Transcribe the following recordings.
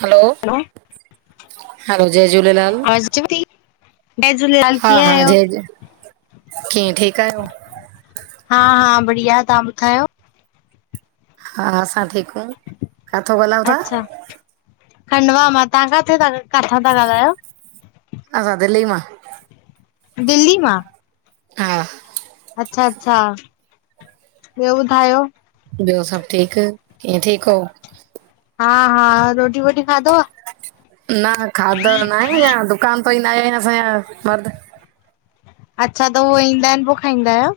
हलो- hello, जय झूलेलाल। आवाज़ अचेव ती? हा- हा जय झ, कीअं ठीकु आहियो? हा- हा बढ़िया, तां ॿुधायो? हा, असां ठीक आंयू। अच्छा, खंडवा मां, तां काथां था ॻाल्हायो? असां, दिल्ली मां। दिल्ली मां! हा। अच्छा- अच्छा! ॿियो ॿुधायो? ॿियो सब ठीकु, कीअं ठीकु हो? हा हा, रोटी- वोटी खाधव? न खाधो त न आहे, अंया दुकान तां ई न आया आहिन असांजा मर्द। अच्छा, त उह ईंदा आहिन, पो खाईंदा आहयो?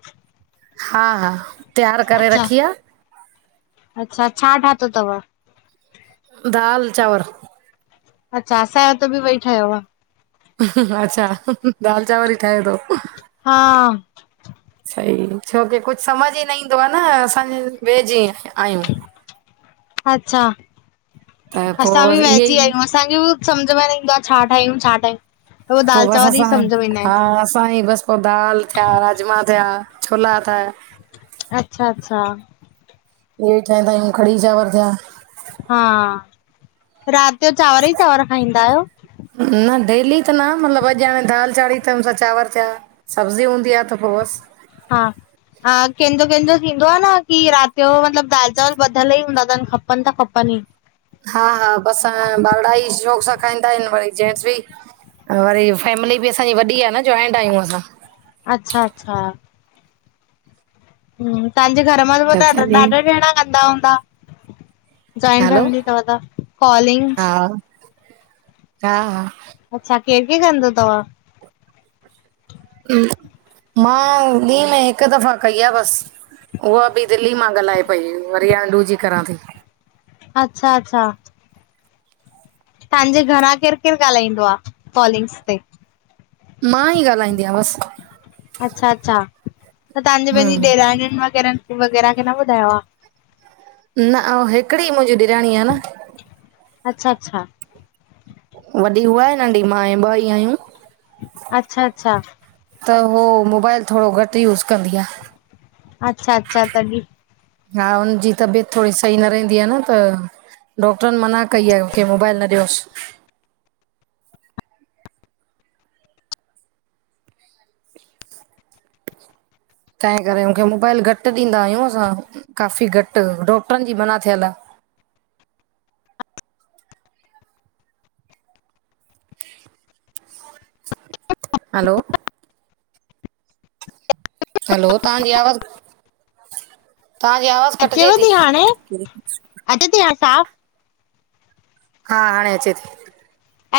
हा -हा, तयारु करे अच्छा रखी आहे। अच्छा,? छा ठातो अथव? दालि -चांवर। अच्छा -असांजो त बि वई ठहियो आ। अच्छा, दाल -चांवर ई ठाहियो थव। हा सही, छोकी कुझ सम्झ ई न ईंदो आहे न असांजे वेिझे आहियूं। अच्छा, त असां बि पोइ इहे वेजी ई आयायूं। असांखे सम्झ में न ईंदो आहे, छा ठाहियूं छा ठाहियूं। त उहो दाल पोइ बस चांवर ई असां सम्झ में ईंदा हा, आहिनि। असांजी बसि पोइ दाल थिया, राजमा थिया, छोला थिया। अच्छा-अच्छा। इहे ठाहिंदा आहियूं क़डी -चावर थिया। हा, रात जो चांवर ई चांवर खाईंदा आहियो? न डेली त न मतिलब अॼ हाणे दाल चाढ़ी तो हुंनसा चांवर थिया। सब्जी हूंदी आहे त पोइ बस। हा - - हा कंहिंजो कंहिंजो थींदो आहे न, की रात जो मतिलब दाल चावल ॿधियल ई हूंदा अथन खपनि त खपनि ई। हा हा बसरू वाड़ा ई शौक़ु सां खाईंदा आहिन, वरी जेंट्स बि। वरी फैमिली बि असांजी वॾी आहे न जॉइंट आहियूं असां। अच्छा अच्छा। तव्हांजे घर मां त ॾाढा जणा कंदा हूंदा। जॉइंट हलो फैमिली तव त, कॉलिंग्स हा हा हा - - अच्छा, केंहिखे कंदो तवा? मां ॾीं में हिकु दफ़ा कई आहे बस। उहा बि दिल्ली मां ॻाल्हाए पई वरियाडू जी करां थी। अच्छा अच्छा। तव्हांजे घरां केरु केरु ॻाल्हाईंदो आहे कॉलिंग्स ते? मां ई ॻाल्हाईंदी आहिया बस। अच्छा अच्छा त तव्हांजी पंहिंजी हम ॾेराणियुन वग़ैरह, वग़ैरह खे न ॿुधायो आ। न अउ हिकिड़ी मुंहिंजी ॾेराणी आ न। अच्छा-अच्छा। वॾी उहा आहे नंढी मां ऐं ॿ ई आहियूं। अच्छा अच्छा। त उहो मोबाइल थोरो घटि यूस कंदी आ। अच्छा अच्छा तॾी। हा हुनजी तबियत थोरी सही न रहंदी आ न त। डॉक्टरन मना कई आहे मूंखे मोबाइल न ॾियोस। तंहिं करे मूंखे मोबाइल घट ॾींदा आहियूं काफ़ी घटि, डॉकटरन जी मना थियल आ। हैलो। हैलो तव्हांजी आवाज़, तव्हांजी आवाज़ कटिजे थी। अ ते तहासाफ़ [unintelligible] हा हाणे अचे थी।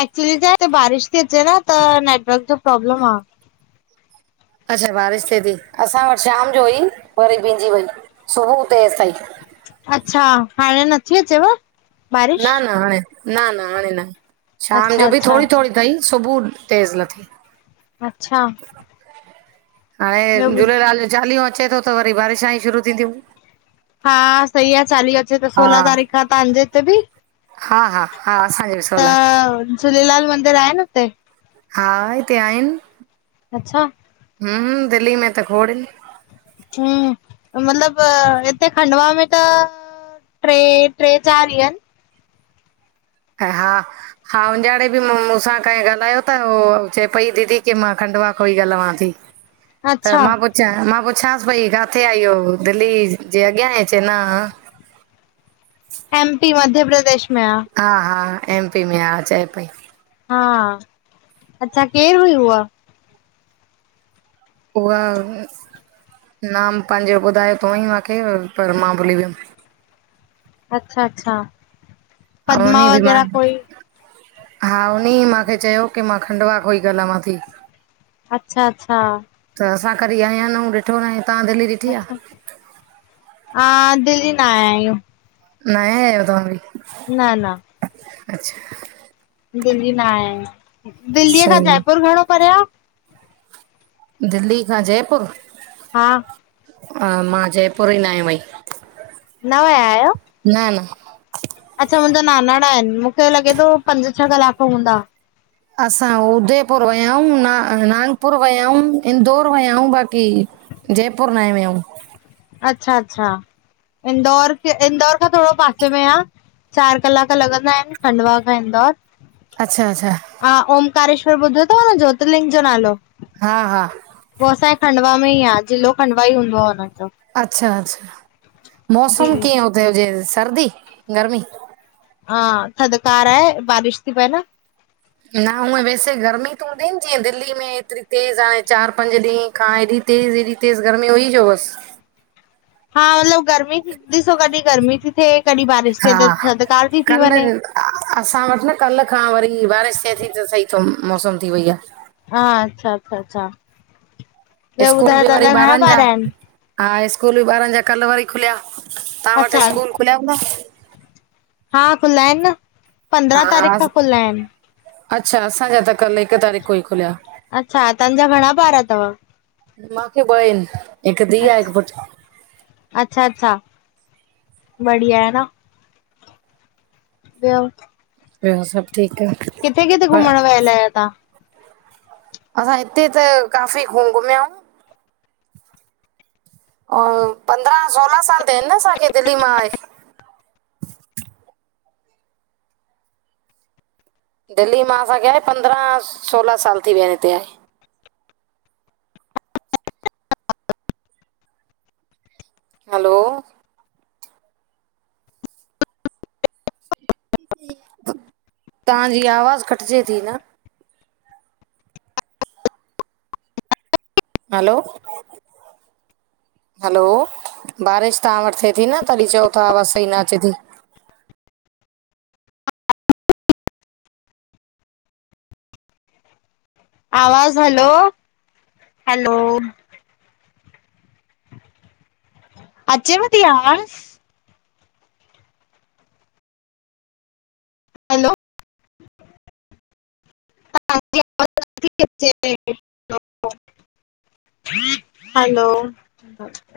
एक्चुली छा हिेते बारिश थी अचे न, त नेटवर्क जो प्रोब्लम आ। अच्छा बारिश थिए थी? असां वट शाम जो हुई वरी पंहिंजी वई, सुबुह तेस ताईं। अच्छा! हाणे नथी अचेव? बारिश? न न हाणे, न न हाणे न, शाम अच्छा जो बि अच्छा थोङी थोङी तई, सुबुह तेज़ लथी। अच्छा! हाणे ॿियो ॿुध झूलेलाल जो चालीहो अचे थो त वरी बारिशा ई शुरू थींदियूं। हा सही आ चालीहो अचे तो सोलहां हा तारीख़ खां तहांजे हिते बि? हा हा। हा असांज त झूलेलाल मंदिर आहिन उते? हा हिते आहिन। अच्छा! हम्म दिल्ली में त खोड़ हिंन। हम्म, मतिलबु हिते खंडवा में त ट्रे, ट्रे चार ई अंन। ह हा। हा उजाणे बि मू मूसां कहिं ॻाल्हायो त, उ चए पई दीदी की मां खंडुवा कोई ॻाल्हवां थी। ह [inaudible] त मां पुछां मां पुछांसि पइ, काथे आ ईयो? दिल्ली जे अॻियां आहे चेंई - न। एम पी मध्य प्रदेश में आ। हा हा एम-पी में आ चए पई। हा, अच्छा, केरु हुई उहा? उहा, नाम पंहिंजो ॿुधायो त हुअंई माखे, पर मां भुलि वियम। अच्छा अच्छा, ऐं उन पदमा बि मां वगैरह कोई! हा उन ई माखे चयो कि मां खंडवा को ईं गालावां थी। अच्छा अच्छा। त असां कॾी आया न यूं, ॾिठो न आय तंआ दिल्ली ॾिठी अच्छा, आहे आ दिल्ली न आया आहियूं। न आया यो तवां बि? न न। अच्छा अच्छा। दिल्ली न आया यूं, दिल्लीअ खां सही जयपुर घणो परे आ? दिल्ली खां जयपुर? हा हा मां जयपुर ई न वयमई। न वया आहियो? न न। अच्छा मुंहिंजा नानाणाआहिन, मूंखे लॻे थो पंज छह कलाक त हूंदा। असां उदयपुर वया यूं, ना नागपुर वया आयूं, इंदौर वया यूं बाक़ी जयपुर नाए वियायूं। अच्छा अच्छा, इंदौर - इंदौर खां थोङो पासे में आ। चार कलाक लॻंदा आहिन, खंडवा खां इंदौर। अच्छा अच्छा हा ओमकारेश्वर ॿुधो थव न ज्योतिलिंग जो नालो? हा हा। उ असांजे खंडवा में ई आ, जिलो खंडवा ई हूंदो आ हुनंन जो। अच्छा अच्छा मौसम कीअं हुते हुजे सर्दी गर्मी? हा थधिकार आहे बारिश थी पए न। न हूअ वैसे गर्मी त हूंदी न जीअं दिल्ली में एतिरी तेज़ हाणे चार पंज ॾींहं खा हेएॾी तेज़ हेएॾी तेज़ गर्मी हुई जो बस। हा मतिलब गर्मी ॾिसो कॾहिं गर्मी थी थिए कॾहिं बारिश थिए त थधिकार थी ती वञे। अअसां वट न कल्ह खां वरी बारिश थिए थी त सही थो मौसम थी वई आ। हा अच्छा अच्छा अच्छा ॿियो स्कूल बि ॿुधायो वरी तांज़ा घणा ॿारनि जा ॿार अहिन? हा स्कूल ॿारन जा कल्ह वरी खुलिया तव्हां वट अच्छा स्कूल खुलिया हूंदा? हा खुला अहिन न। हा पंद्रहं तारीख़ हा, खां खुला आहिनि। अच्छा असांजा त कल्ह हिकु तारीख़ो ई खुलिया अच्छा तव्हांजा घणा ॿार अथव? माखे ॿ अहिन हिकु धीअ, हिकु अच्छा पुट। अच्छा अच्छा, बढ़िया आहे न। ॿियो? ॿियो सभ ठीक आहे। किथे किथे घुमण वहिल अयो ता? असां हिते त काफ़ी घुम घुमियाऊयूं। अ--पंद्रहं, सोरहां साल थिआ आहिनि न असांखे दिल्ली मां आये। दिल्ली मां असांखे आये पंद्रहं सोलहां साल थी विया आहिन हिते आये। हलो तांजी आवाज़ कटिजे थी न। हलो हलो, बारिश तव्हां वटि थिए थी न तॾहिं चओ था आवाज़ सही न अचे ती। आवाज़ हलो, हलो। अचे व ती आवाज़? हलो तव्हांजी आवाज़ न थी अचे पई। हलो - -